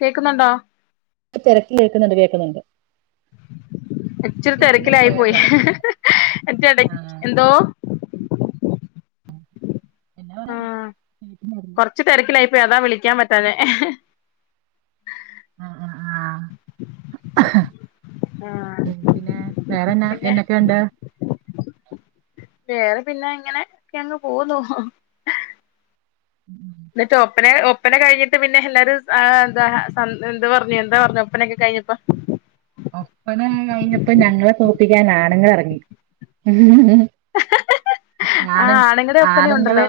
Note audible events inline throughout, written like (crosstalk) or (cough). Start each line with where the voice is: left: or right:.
left: കേക്കുന്നുണ്ടോ
right: തിരക്കിൽ കേൾക്കുന്നുണ്ട് കേൾക്കുന്നുണ്ട്
left: ഇച്ചരി തിരക്കിലായി പോയി അതിന്റിടയ്ക്ക് എന്തോ
right: എന്നാ പറയാം
left: ഉം കൊറച്ച് തിരക്കിലായി പോയി അതാ വിളിക്കാൻ പറ്റാഞ്ഞെ ആഹ്
right: ഉം പിന്നെ വേറെ എന്നാ
left: പിന്നെ
right: എന്നൊക്കെയുണ്ട്
left: വേറെ പിന്നെ ഇങ്ങനെ ഒക്കെ അങ്ങ് പോന്നു
right: ഉം
left: എന്നിട്ട് ഒപ്പന ഒപ്പന കഴിഞ്ഞിട്ട് പിന്നെ എല്ലാരും എന്താ സ എന്ത് പറഞ്ഞു എന്ത് പറഞ്ഞു ഒപ്പനയൊക്കെ കഴിഞ്ഞപ്പോ
right: ഒപ്പന കഴിഞ്ഞപ്പോ ഞങ്ങളെ തോപ്പിക്കാൻ ആണുങ്ങൾ ഇറങ്ങി ആണ്
left: ആഹ് ആണുങ്ങളുടെ ഒപ്പന
right: ആണുങ്ങള്
left: ഉണ്ടല്ലോ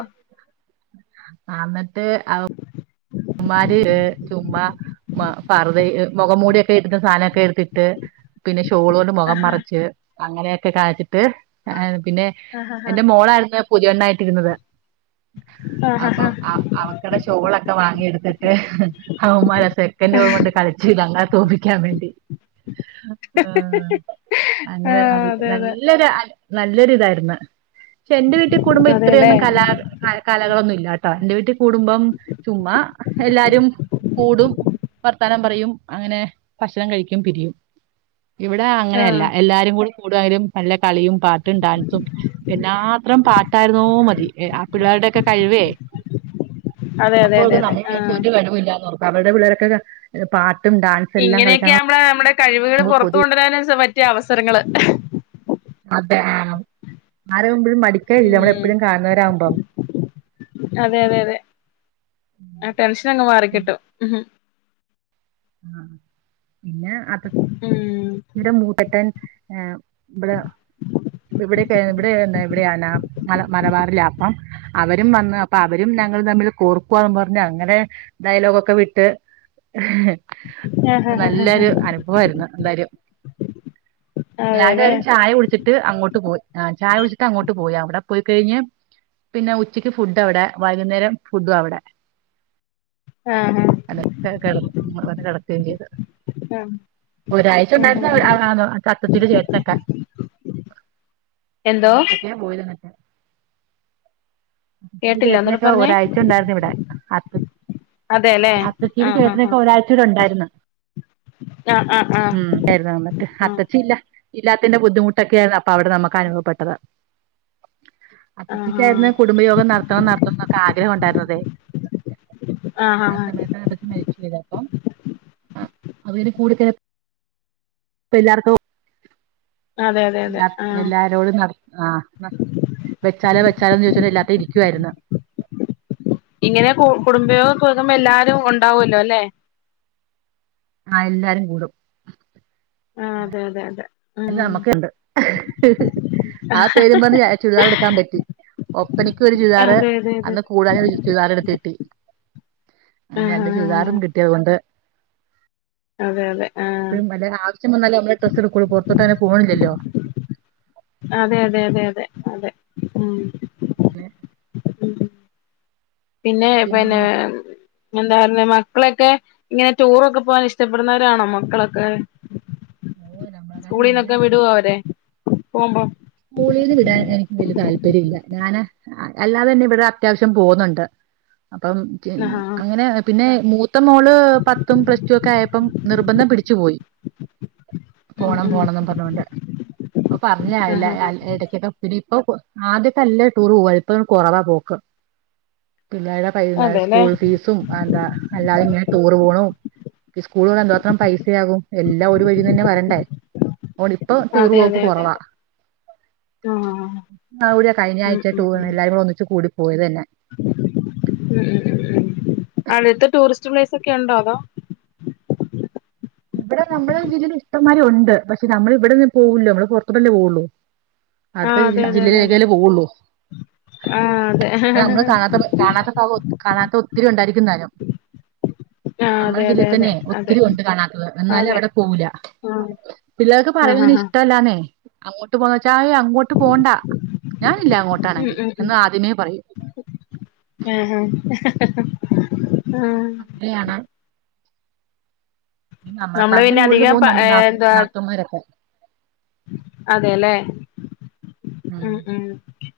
right: ആ എന്നിട്ട് അവമ്മാര് ചുമ്മാ മ്മ പറുദയും മുഖം മൂടിയൊക്കെ ഇട്ടിട്ട് സാധനവൊക്കെ എടുത്തിട്ട് പിന്നെ ഷോള് കൊണ്ട് മുഖം
left: ആഹാ
right: മറച്ച് അങ്ങനെയൊക്കെ കാണിച്ചിട്ട് ആ പിന്നെ
left: ആഹ് ആഹ്
right: എന്റെ മോളായിരുന്നു പുതിയണ്ണായിട്ടിരുന്നത്
left: ആഹ് ആഹ് ആഹ്
right: അപ്പം ആ അവക്കടെ ഷോളൊക്കെ വാങ്ങിയെടുത്തിട്ട് അവന്മാരെ സെക്കൻഡ് കൊണ്ട് കളി ചീ ഞങ്ങളെ തോപ്പിക്കാൻ വേണ്ടി ആഹ് അങ്ങനെ ന
left: അതെ അതെ
right: നല്ലൊരു ആ നല്ലൊരു ഇതായിരുന്നു പക്ഷെ എന്റെ വീട്ടിൽ കൂടുമ്പോ
left: അതെല്ലേ
right: ഇത്രയൊന്നും കലാ കലകളൊന്നുംല്ലാട്ടോ എന്റെ വീട്ടിൽ കൂടുമ്പം ചുമ്മാ എല്ലാരും കൂടും വർത്താനം പറയും അങ്ങനെ ഭക്ഷണം കഴിക്കും പിരിയും ഇവിടെ
left: ആഹ്
right: അങ്ങനെയല്ല എല്ലാരും കൂടി കൂടിയാലും നല്ല കളിയും പാട്ടും ഡാൻസും എന്നാത്രം പാട്ടായിരുന്നോ മതി ആ പിള്ളാരുടെയൊക്കെ കഴിവേ
left: അതെ അതെ
right: അപ്പോ അത്
left: അതെ അതെ
right: നമ്മ
left: ആഹ്
right: ഒരു കഴിവും ഇല്ലാ അവരുടെ പിള്ളേരൊക്കെ പാട്ടും ഡാൻസും എല്ലാം കളിക്കാൻ
left: ഇങ്ങനെയൊക്കെയ നമ്മള നമ്മുടെ കഴിവുകൾ
right: നമുക്ക്
left: പൊറത്ത്
right: കൊതി
left: കൊണ്ടുവരാനും പറ്റിയ അവസരങ്ങള്
right: അതെ ആ ആരാവുമ്പോഴും മടിക്കല്ല നമ്മൾ
left: ഉം
right: എപ്പോഴും കാണുന്നവരാകുമ്പോ
left: അതെ അതെ അതെ ആ ടെൻഷനങ്ങ് മാറിക്കിട്ടും ഉം
right: ആ പിന്നെ അപ്പൊടെ
left: ഉം
right: ഇൻ്റെ മൂട്ടട്ടൻ ഇവിടെ ഇവിടെ ഇവിടെ ഇവിടെയന്ന മല മലബാറിലാമ്പം അവരും വന്ന് അപ്പൊ അവരും ഞങ്ങൾ തമ്മിൽ കോർക്കുവാന്ന് പറഞ്ഞ് അങ്ങനെ ഡയലോഗൊക്കെ ഇട്ട്
left: ആഹ് ഹ ഹ ഹ
right: നല്ലൊരു അനുഭവമായിരുന്നു എന്തായാലും എല്ലാവരും
left: അതെല്ലേ
right: ഒരു ചായ കുടിച്ചിട്ട് ട്ട് അങ്ങോട്ട് പോയി ആ ചായ കുടിച്ചിട്ട് അങ്ങോട്ട് പോയി അവിടെ പോയിക്കഴിഞ്ഞ് പിന്നെ ഉച്ചയ്ക്ക് ഫുഡ് അവിടെ വൈകുന്നേരം ഫുഡും അവിടെ
left: ആഹ് ആ
right: അനെ കട (unintelligible) വന്ന് കിടക്കുകയും ചെയ്ത്
left: ഉം
right: ഒരാഴ്ച
left: ഉം ഉം
right: ഉണ്ടായിരുന്നോ സത്യത്തിൽ ചേട്ടനൊക്കെ
left: എന്തോ
right: പോയ (unintelligible) എന്റെ
left: കേട്ടില്ല ഒന്നൂടെ
right: ചേട്ടനൊക്കെ
left: പറഞ്ഞേ
right: ഒരാഴ്ച ഉണ്ടായിരുന്നു ഇവിടെ അത
left: അതെ അല്ലെ ആഹ് ആഹ്
right: ഒരാഴ്ച ഇവിടെ ഉണ്ടായിരുന്നു
left: ആഹ് ആഹ് ആഹ്
right: ഉം ആയിരുന്നു എന്നിട്ട് അപ്പച്ചി ഇല്ല ഇല്ലാത്തിന്റെ ബുദ്ധിമുട്ടൊക്കെ ആയിരുന്നു അപ്പൊ അവിടെ നമുക്ക് അനുഭവപ്പെട്ടത്
left: ആഹ് ആഹ്
right: അപ്പച്ചിക്കായിരുന്നു കുടുംബയോഗം നടത്തണം നടത്തണം എന്നൊക്കെ ആഗ്രഹം ഉണ്ടായിരുന്ന തേ
left: ആഹ് ആഹ്
right: ആ
left: ആഹ്
right: സമയത്താ അപ്പച്ചി മരിച്ചു പോയത് ആഹ് അവരുക്കൂടി ഇപ്പോ എല്ലാവർക്കും
left: അതെ അതെ അതെ
right: എല്ലാ
left: ആഹ്
right: എല്ലാരോടും നട ആഹ് വെച്ചാലോ വെച്ചാലോന്ന് ചോദിച്ച എല്ലാത്തും ഇരിക്കുവായിന്ന്
left: ഇങ്ങനെ കു കുടുംബയോഗം വെക്കുമ്പോ എല്ലാരും ഉണ്ടാവൂല്ലോ ല്ലെ
right: ആഹ് എല്ലാരും കൂടും
left: ആഹ് അതെ അതെ അതെ ഉം
right: അല്ല നമ്മക്കുണ്ട് ആ പേരും പറഞ്ഞ് ചുരിദാർ എടുക്കാൻ പറ്റി ഒപ്പനക്കും ഒരു ചുരിദാറ്
left: അതെ അതെ അതെ
right: അന്ന് കൂടാന ഒരു ചുരിദാർ എടുത്ത് കിട്ടി അങ്ങനെ
left: ആഹ്
right: രണ്ട് ചുരിദാറും കിട്ടിയതുകൊണ്ട്
left: അതെ അതെ ആഹ്
right: ഇപ്പഴും വല്യ ആവശ്യ വന്നാലേ നമ്മള് ഡ്രസ് എടുക്കൂള്ളൂ പുറത്തോട്ട് അങ്ങനെ പോകണില്ലല്ലോ
left: അതെ അതെ അതെ അതെ അതെ ഉം
right: (unintelligible)
left: ഉം പിന്നെ പിന്നെ എന്താ പറ മക്കളൊക്കെ ഇങ്ങനെ ടൂറൊക്കെ പോകാൻ ഇഷ്ടപ്പെടുന്നവരാണോ മക്കളൊക്കെ
right: ഓ നമ്മളെക്കാട്ടും മുന്നേ
left: സ്കൂളീന്നൊക്കെ വിടുവോ അവരെ പോകുമ്പോ
right: സ്കൂളിന്ന് വിടാൻ എനിക്ക് വല്ല്യ താല്പര്യല്ല ഞാന് അല്ലാതെ തന്നെ ഇവിടെ അത്യാവശ്യം പോകുന്നുണ്ട് അപ്പം
left: ആഹ്
right: അങ്ങനെ പിന്നെ മൂ ത്ത മോള് പത്തും പ്ലസ് ടു ഒക്കെ ആയപ്പം നിർബന്ധം പിടിച്ചു പോയി
left: ഉം
right: പോണം
left: ഉം
right: പോണംന്നും പറഞ്ഞൊണ്ട്. അപ്പൊ പറഞ്ഞരാവില.
left: ആഹ് ആഹ്
right: ഇട കൊക്കെ പിടി ഇപ്പൊ ആദ്യ നല്ല ടൂർ പോവ ഇപ്പൊ കൊറവാ പോക്ക്. പിന്നേടെ പൈ (unintelligible)
left: അതെല്ലേ
right: സ്കൂൾ ഫീസും അന്താ അല്ലാതെ ഇങ്ങനെ ടൂറ് പോണു. ഈ സ്കൂളുകളിൽ എന്തോത്രം പൈസയാകും എല്ലാം ഒരു വഴീന്നന്നെ വരണ്ടേ. ഓന് ഇപ്പൊ ടൂർ
left: അതെ
right: പോക്ക്
left: അതെ അതെ
right: കൊറവാ
left: അതെ ആഹ്
right: അവിടെയ്
left: ഉം
right: കഴിഞ്ഞാഴ്ച
left: ഉം
right: ടൂർ
left: ഉം ഉം
right: എല്ലാരും കൂടെ ഒന്നിച്ച് കൂടി പോയതന്നെ
left: ഉം അടുത്ത്‌ ടൂറിസ്റ്റ് പ്ലേസ് ഒക്കെ ഒണ്ടോ അതോ
right: ഇവിടെ നമ്മുടെ ജില്ലയില് ഇഷ്ടന്മാരി ഉണ്ട് പക്ഷെ നമ്മള് ഇവിടെന്ന് പോവുലല്ലോ നമ്മള് പൊറത്തൂടി അല്ലെ പോവുള്ളൂ. അടുത്ത
left: ആഹ് അതെ
right: ജില്ല
left: അതെ അതെ
right: ജില്ലയിലേക്കല്ലേ പോവൊള്ളൂ.
left: അതെ ആഹ് അതെ ആഹ്
right: നമ്മള് കാണാത്ത കാണാത്ത ഭാഗം കാണാത്ത ഒത്തിരി ഉണ്ടായിരിക്കും താനും.
left: അതെ
right: നമ്മടെ
left: അതെ
right: ജില്ലയിൽ
left: അതെ
right: തന്നെ
left: അതെ
right: ഒത്തിരി ഉണ്ട് കാണാത്തത്. എന്നാലും
left: അതെ
right: അവിടെ പോവൂല പിള്ളേർക്ക്
left: ആഹ്
right: പറയതിന്
left: ആഹ് ആഹ്
right: ഇഷ്ടം ല്ലാന്നെ അങ്ങോട്ട് പോണോച്ചാ ഏയ് അങ്ങോട്ട് പോണ്ട. ഞാനില്ല
left: ഉം
right: അങ്ങോട്ടാണെങ്കിൽ
left: ഉം ഉം
right: എന്ന് ആദ്യമേ പറയും
left: ആഹ് ആഹ് ആഹ്
right: ഫ്രീയാണോ പിന്നെ
left: നമ്മള്
right: നമ്മൾകാട്ടിം
left: പിന്നെ
right: കൂടുതൽ
left: അധികം
right: പോകും
left: പ
right: നമ്മുടെ നാത്തുൻ നാത്തൂൻ മാരൊക്കെ.
left: അതേല്ലേ ഉം ഉം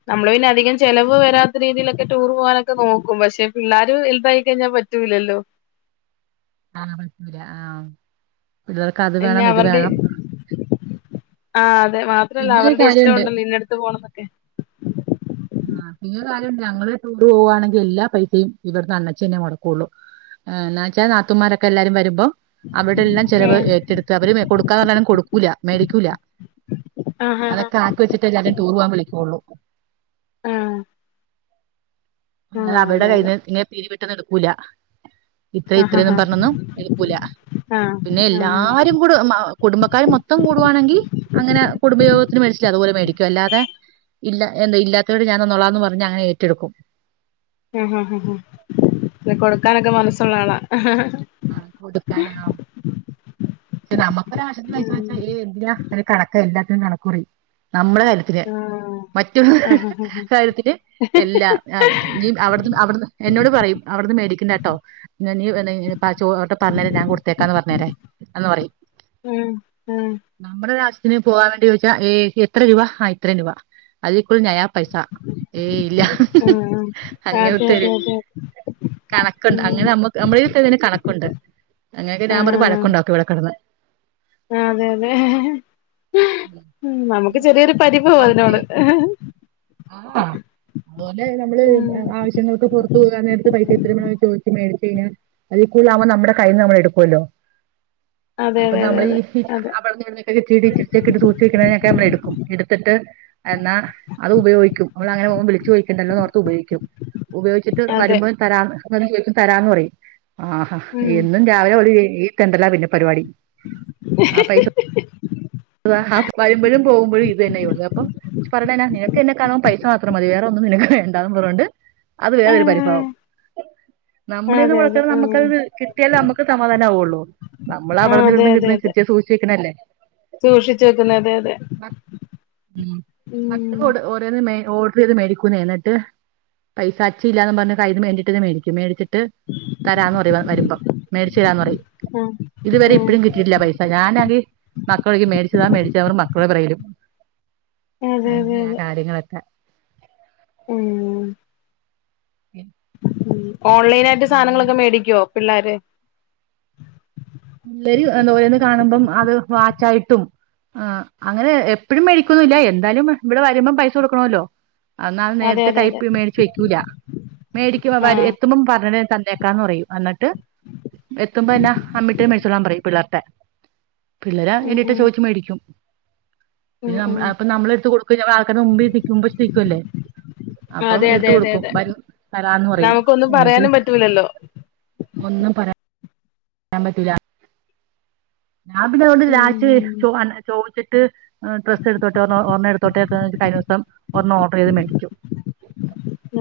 left: നമ്മള് പിന്നെ അധികം ചെലവ് വരാത്ത രീതിയിലൊക്കെ ടൂർ പോകാനൊക്കെ നോക്കും പക്ഷെ പിള്ളേർ വലുതായി കഴിഞ്ഞാൽ പറ്റൂലല്ലോ.
right: ആഹ് പറ്റുല ആഹ് പിള്ളേർ
left: പിന്നെ അവരുടെ ആഹ് അതെ മാ ത്രല്ല
right: പിന്നെ ഒരു
left: അവരുടെ ഇഷ്ട
right: കാര്യമുണ്ട്
left: ഉണ്ടല്ലോ ഇന്നടുത്ത് പോണന്ന് ഒക്കെ
right: ആഹ് പിന്നെ കാര്യം ഉണ്ട് ഞങ്ങളെ ടൂർ പോവാണെങ്കിൽ എല്ലാ പൈസയും ഇവിടുന്ന് അണ്ണച്ചിന്നെ മൊടക്കുള്ളു. ആഹ് എന്നാ വെച്ചാൽ നാത്തുമാരൊക്കെ എല്ലാരും വരുമ്പം അവിടെല്ലാം ചെലവ്
left: ഉം
right: ഏറ്റെടുത്ത് അവര് കൊടുക്കാന്ന് പറഞ്ഞാലും കൊടുക്കൂല മേടിക്കൂല.
left: ആഹ് ആഹ്
right: അതൊക്കെ ആക്കി വെച്ചിട്ടേ എല്ലാരിം ടൂർ പോകാൻ വിളിക്കുള്ളൂ.
left: ആഹ്
right: അല്ലാതെ
left: ആഹ്
right: അവരുടെ
left: അതെ അതെ
right: കയ്യിൽന്ന് ഇങ്ങനെ പിരിവ് ഇട്ടത് എടുക്കൂല. ഇത്ര
left: ആഹ്
right: ഇത്രയൊന്നും
left: ആഹ്
right: പറഞ്ഞൊന്നും എട്ക്കൂല പിന്നെ
left: ആഹ് ആഹ്
right: എല്ലാരും. കുടു മ കുടുംബക്കാർ മൊത്തം കൂടുവാണെങ്കിൽ അങ്ങനെ കുടുംബ യോഗത്തിന് മേടിച്ചില്ലേ അതുപോലെ മേടിക്കും അല്ലാതെ ഇല്ല എന്താ ഇല്ലാത്തവരോട് ഞാൻ തന്നോളാന്ന് പറഞ്ഞ് അങ്ങനെ ഏറ്റെടുക്കും.
left: ആഹ് ഹാഹ് ഹാഹ് അല്ല കൊടുക്കാനൊക്കെ മനസ്സുള്ള ആളാ.
right: ആഹ് കൊടുക്കാനോ പക്ഷെ നമുക്കൊരാവശ്യത്തിന് പൈസ
left: ഉം
right: ചോയ്ച്ചാൽ ഏയ്‌ എന്തിനാ ഒരു കണക്ക് എല്ലാത്തിനും കണക്ക്‌ പറയും നമ്മളെ കാര്യ ത്തിന്
left: ആഹ്
right: മറ്റുള്ളോര്
left: ആഹ് ആഹ്
right: കാര്യത്തിന് എല്ലാ നി അവട്ന്ന് അവിടുന്ന് എന്നോട് പറയും അവിടുന്ന് മേടിക്കണ്ടാട്ടോ. ഞ നീ എന്താ പാ ചോ ട്ടാ പറഞേരെ ഞാൻ കൊടുത്തേക്കാന്ന് പറഞ്ഞേരേ എന്ന് പറയും.
left: ഉം ഉം
right: നമ്മുടെ ഒരാവശ്യത്തിന് പോവാൻ വേണ്ടി ചോയ്ച്ചാ ഏയ് എത്ര രൂപ ആ ഇത്രയും രൂപ. അതിൽ കൂടുതൽ നയാപൈസ ഏയ് ഇല്ല
left: ഉം ഉം അതെ
right: അങ്ങനത്തൊരു.
left: അതെ അതെ
right: കണക്കുണ്ട്
left: ഉം
right: അങ്ങനെ നമ്മക്ക് നമ്മളേൽ ഇട്ടതിനു കണക്കുണ്ട് അങ്ങനെയൊക്കെ ഞാൻ
left: ആഹ്
right: പറയും വഴ ക്കുണ്ടാക്കും ഇവിടെ കെടന്ന്
left: അതെ അതെ ഉം നമുക്ക് ചെറിയൊരു പരിഭവാ അതിനോട്.
right: ആഹ് അതുപോലെ നമ്മള്
left: ഉം
right: ആവശ്യ ശ്യങ്ങൾക്ക് പൊറത്ത് പോകാൻ നേരത്ത് പൈ ഇത്ര വേണോം ചോയ്ച്ച് മേടിച്ച് കഴിഞ്ഞൽ അതിൽക്കൂടുതൽ ആവുമ്പോ നമ്മുടെ കയ്യിൽ നിന്ന് നമ്മൾ എടുക്കുവല്ലോ
left: അതെ
right: അപ്പൊ
left: അതെ അതെ
right: നമ്മൾ ഈ
left: അതെ
right: അവിടുന്ന് ഇവിടുന്ന് ഒരു ഇച്ചിരി ഇച്ചിരെ ഒക്കെ സൂക്ഷിച്ചു വെക്കണേന്നൊക്കെ നമ്മള് എടുക്കും എടുത്തിട്ട് എന്നാ അത് ഉപയോഗിക്കും അവള് അങ്ങനെ ഓൻ വിളിച്ച് ചോദിക്ക്ണ്ടല്ലോന്നോർത്ത് ഉപയോഗിക്കും ഉപയോഗിച്ചിട്ട്
left: അതെ അതെ
right: വരുമ്പോ തരാന്ന് വന്ന്‌ ചോയ്ക്കും തരാന്ന് പറയും ആഹ
left: ഉം
right: എന്നും രാവിലെ അവള് ഈ തെണ്ടലാ പിന്നെ പരിപാടി അത വരുമ്പഴും പോവുമ്പഴും ഇത് തന്നെ ഇവക്ക് അപ്പം പറയണെന്നാ നിന ക്കെന്നെ കാണുമ്പോ പൈസ മാ ത്രം മതി വേറെ ഒന്നും നിനക്ക് വേണ്ടാന്ന് പറഞ്ഞോണ്ട് അത് വേറൊരു പരിഭവം
left: ആഹ്
right: നമ്മടെന്ന്
left: അതെ അതെ
right: മൊടക്കണത്
left: ഉം
right: നമ്മക്കത് കിട്ട്യാലേ നമ്മക്ക് സമാധാനാവുള്ളൂ നമ്മള്
left: ആഹ്
right: അവിടന്നും ഇവിടന്നും കിട്ടണേ ഇച്ചിരിച്ചേ സൂക്ഷിച്ച് വെക്കണതല്ലേ
left: സൂക്ഷിച് വെക്കുന്നത് അതെ അതെ
right: ഉം
left: ഉം
right: (unintelligible) ഓരോന്ന് മേ ഓ (unintelligible) മേടിക്കുന്നേ എന്നിട്ട് പൈസ അച്ചി ഇല്ലാന്ന് പറഞ്ഞ് കയ്ന്ന് മേണ്ടിട്ടിത് മേടിക്കും മേടിച്ചിട്ട് തരാന്ന് പറയും വരുമ്പം മേടിച്ചു തരാന്ന് പറയും
left: ആഹ്
right: ഇതുവരെ
left: ആഹ്
right: ഇപ്പഴും കിട്ടിട്ടില്ല ആ പൈ ഞാനാങ്കി മക്കളെ (unintelligible) മേടിച്ചു താ മേടിച് താ പറഞ്ഞ് മക്കളോട് പറയലും
left: അതെ അതെ
right: അങ്ങനെയാ
left: അതെ
right: കാര്യങ്ങളൊക്കെ
left: ഉം ഉം ഓൺലൈനായിട്ട് സാധനങ്ങളൊക്കെ മേടിക്കോ പിള്ളേര്
right: പിള്ളേര് എന്താ ഓരോന്ന് കാണുമ്പം അത് വാച്ചായിട്ടും ആഹ് അങ്ങനെ എപ്പഴും മേടിക്കൊന്നില്ല എന്തായാലും ഇവടെ വരുമ്പം പൈസ കൊടുക്കണല്ലോ അന്നാ അത്
left: അതെ
right: നേരത്തെ
left: അതെ അതെ
right: കൈപ് മേടിച്ച് വെക്കൂല മേടിക്കും അവന്മാര് എ
left: ആഹ്
right: എത്തുമ്പം പറയണെ തന്നേക്കാന്ന് പറയും അന്നിട്ട് എത്തുമ്പോ എന്നാ അമ്മിട്ട് മേടിച്ചോളാൻ പറയും പിള്ളേര്ടെ പിള്ളേര്
left: ഉം
right: എന്നിട്ട്
left: ഉം
right: ചോദിച്ചു മേടിക്കും
left: ഉം
right: പിന്നെ നമ്മ
left: ഉം
right: അപ്പ നമ്മള് എടുത്ത് കൊടുക്കില്ലേ ആൾക്കാര്ടെ മുമ്പി നിക്കുമ്പം (unintelligible) അപ്പം
left: അതെ അതെ
right: എടുത്തു
left: അതെ
right: കൊടുക്കും
left: അതെ
right: ബൻ തരാന്ന് പറയും
left: നമുക്കൊന്നും
right: എന്നിട്ട്
left: പറയാനും പറ്റൂലല്ലോ
right: ഒന്നും പറ യാൻ പറ്റൂല ഞാൻ പിന്നെ അതുകൊണ്ട് ലാസ്റ്റ്
left: ഉം
right: ചോൻ ചോയ്ച്ച്ട്ട് ആഹ് ഡ്രസ് എടുത്തോട്ടെ ഒരെണ്ണം എടുതോട്ടേന്ന് കഴിഞ്ഞിസം ഒരെണ്ണം ഓർഡറ് ചെയ്ത് മേടിക്കും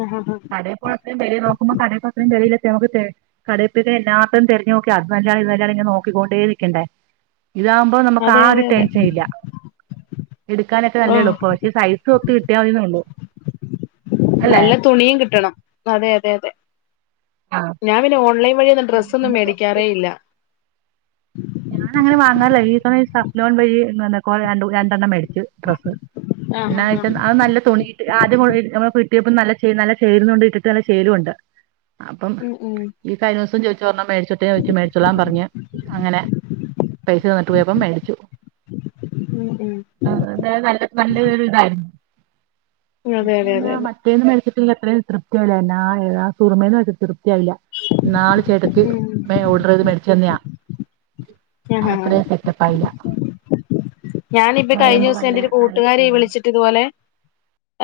left: ആഹാ ഹാഹ്
right: കടേ പോയപ്പം വെലെ നോക്കുമ്പം കടേത്തത്രയും വിലല്ല (unintelligible) കടെ പോയ് കഴിഞ്ഞ എല്ലാതും തെരഞ്ഞു നോക്കി അത് നല്ലതാ ഇത് നല്ലതാ ഇങ്ങനെ നോക്കിക്കൊണ്ടേ ഇരിക്കണ്ടേ ഇതാവുമ്പോ നമ്മുക്ക് ആ
left: അതെ
right: ഒരു
left: അതെ അതെ
right: ടെൻഷൻ ഇല്ല എടുക്കാനൊക്കെ
left: ഓഹ്
right: നല്ലേളുപ്പവാ പക്ഷേ സൈസ് ഒത്ത് കിട്ടിയാതിന്നുള്ളു അല്ലേ
left: നല്ല തുണിയും കിട്ടണം അതെ അതെ അതെ
right: ആ
left: ഞാൻ പിന്നെ ഓൺലൈൻ വഴി ഒന്ന് ഡ്രെസ്സൊന്നും
right: നമുക്ക്
left: മേടിക്കാറേ ഇല്ല
right: ഞാൻ അങ്ങനെ വാങ്ങാറില്ല ഈ സമയം (unintelligible) വഴി എന്താണ് രണ്ട് രണ്ടെണ്ണം മേടിച്ചു ഡ്രസ്സ്
left: ആഹ്
right: എന്നാ
left: ആഹ്
right: വെച്ചാ
left: ആഹ്
right: അത് നല്ല തുണി ആദ്യം മു നമ്മ കിട്ടിയപ്പം നല്ല ചേ നല്ല ചേരുന്നുണ്ട് ഇട്ടിട്ട് നല്ല ശേലും ഇണ്ട് അപ്പം
left: ഉം ഉം
right: ഈ കഴിഞ്ഞ ദിവസം ചോദിച്ചു ഒരെണ്ണം മേടിച്ചോട്ടെ ചോദിച്ചു മേടിച്ചോളാൻ പറഞ്ഞു അങ്ങനെ പൈസ തന്നിട്ട് പോയപ്പം മേടിച്ചു
left: ഉം ഉം
right: അതായത് നല്ല നല്ലൊരുതായിരുന്നു (unintelligible)
left: ഉം അതെ അതെ അതെ അതെ
right: (unintelligible) സുറുമേന്ന് ഇടുത്തത് തൃപ്‌തി ആയില്ല ഇന്നാള് ചേട്ടത്തി
left: ഉം
right: വേ ഓർഡറ്യ്ത് മേടിച്ചന്നെയാ
left: ആഹാ
right: അത്രേം സെറ്റപ്പായില്ല
left: ഞാനിപ്പ
right: പറയുമ്പോ
left: കഴിഞ്ഞിസം
right: നല്ല
left: എന്റൊരു കൂട്ടുകാരി
right: നല്ല
left: വിളിച് ച്ച് ഇതുപോലെ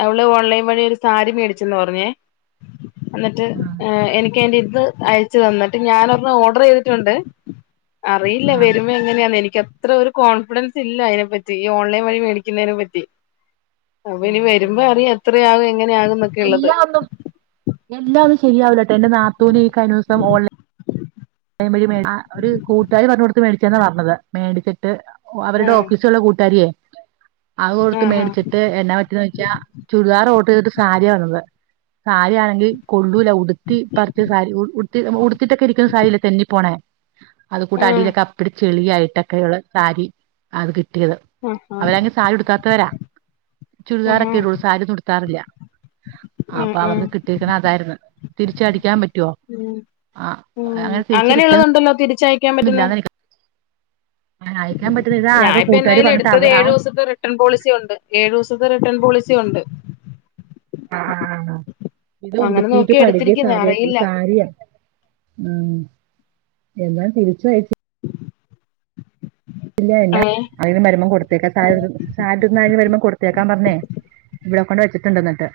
left: അവള് ഓൺലൈൻ വഴി ഒരു സാരി മേടിച്ചന്ന് പറഞ്ഞേ എന്നിട്ട്
right: ആ
left: ഏഹ് എനിക്കതിൻ്റേട്ത്ത് അയച്ചു തന്നിട്ട് ഞാൻ ഒരെണ്ണ ഓർഡർ ചെയ്തിട്ടുണ്ട് അറിയില്ല
right: ആഹ്
left: വരുമേ നെയ എനിക്കത്ര ഒരു കോൺഫിഡൻസ് ഇല്ല അതിനെ പറ്റി ഈ ഓൺലൈൻ വഴി മേടിക്കുന്നതിനെ പറ്റി അപ്പൊ ഇനി
right: അതെ
left: വരുമ്പോ അറിയാം എത്രയാകും എങ്ങനെയാകും എന്നൊക്കെള്ളത്
right: എല്ലാം ശരിയാവൂലട്ടോ എന്റെനാത്തൂനി കഴിഞ്ഞ ദിവസം ഓ (unintelligible) അ ഒരു കൂട്ടര് പറഞ്ഞു കൊടുത്ത് മേടിച്ചന്നാ പറഞ്ഞത് മേടിച്ചിട്ട് ഓ അവരുടെ
left: ആഹ്
right: ഓഫീസുള്ള കൂട്ടാരിയേ അത് കൊടുത്ത്
left: ആഹ്
right: മേടിച്ചിട്ട് എന്ന പറ്റിയന്ന് വെച്ചാ ചുരിദാർ ഓർഡർ ചെയ്തിട്ട് സാരിയാവന്നത് സാരിയാണെങ്കിൽ കൊള്ളൂല ഉടുത്തി പറിച്ച സാരി ഉ ഉടുത്തിട്ടൊക്കെ ഇരിക്കുന്ന സാരില്ലേ തെന്നി പോണേ അതുകൂട്ട്
left: ആഹ്
right: അടിയിലൊക്കെ അപ്പടിച്ചെളിയായിട്ടൊക്കെയുള്ള സാരി അത് കിട്ടിയത്
left: ആഹ് ആഹ്
right: അവരങ്ങ് സാരി ഉടുക്കാത്തവരാ
left: ആഹാ
right: ചുരിദാറൊക്കെ ഇടുള്ളൂ സാരിയൊന്നും ഉടുക്കാറില്ല
left: ആ
right: അപ്പൊ
left: ആ
right: അവർക്ക് കിട്ടിരിക്ക്ണഅതായിരുന്നു തിരിച്ചടിക്കാൻ പറ്റുവോ
left: ഉം
right: ആഹ്
left: ഉം
right: (inaudible)
left: അങ്ങനെയുള്ളതുണ്ടല്ലോ തിരിച്ചയക്കാൻ പറ്റുന്നെ
right: അയക്കാൻ പറ്റുന്ന ഇതാ അത്
left: ഞാനിപ്പോ
right: കൂട്ടുകാര്
left: എന്തായാലും
right: പറഞ്ഞിട്ട്
left: എടുത്തത്
right: അവ ആ
left: ഏഴു ദിവസത്തെ റിട് ട്ടേൺ പോളിസി ഉണ്ട് ഏഴു ദിവസത്തെ റിട്ടേൺ പോളിസി ഉണ്ട്
right: ആഹ് ആഹ് ഇത്
left: അങ്ങനെ
right: ഉടുത്തീട്ട്
left: നോക്കി
right: പഴ്കിയ
left: എടുത്തിരിക്കുന്നെ
right: സാരിയക്കെ
left: അറിയില്ല
right: സാരിയ ആഹ് എന്നാൽ തിരിച്ച അയച്ചു ഇല്ലേല്ല
left: ഏ
right: അതിന് മരുമോം കൊടുത്തേക്കാം സ സാധന് വരുമ്പം കൊടുത്തേക്കാൻ പറഞ്ഞേ ഇവിടെ കൊണ്ട് വെച്ചിട്ടുണ്ടെന്നിട്ട്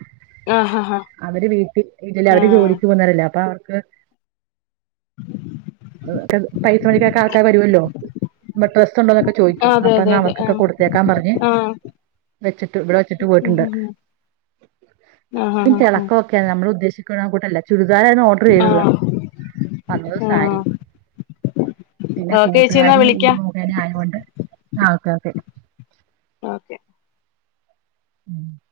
left: ആ ഹാ ഹാ
right: അവര് വീട്ടിൽ ഇതില്
left: ആ
right: അവര് ജോലിക്ക് പോന്നാറല്ലേ അപ്പൊ അവർക്ക് പൈസ മേടിക്കാക്കെ ആൾക്കാര് വരുവല്ലോ പ്പോ ഡ്രസ് ഉണ്ടോന്നൊക്കെ ചോദിക്കും
left: അതെ അതെ
right: അപ്പന്നാ
left: അതെ ആ
right: അവർക്കൊക്കെ കൊടുത്തേക്കാൻ പറഞ്ഞെ
left: ആ
right: വെച്ചിട്ട് ഇവിടെ വെച്ചിട്ട് പോയിട്ടുണ്ട്
left: ആഹ് ആഹ് ആഹ് ആഹ്
right: ഓക്ക നമ്മൾ ഉദ്ദേശിക്കണകൂട്ടല്ല ചുരിദാറാരുന്നു ഓർഡർ
left: ആ
right: ചെയ്തത് വന്നത്
left: ആ
right: സാരി പിന്നെ
left: ഓക്കെ ചേച്ചി എന്നാ
right: കൂട്ടുകാരി
left: വിളിക്കാം
right: മുഖേനെ ആയകൊണ്ട് ആ ഓക്കെ ഓക്കെ
left: ഓക്കെ
right: ഉം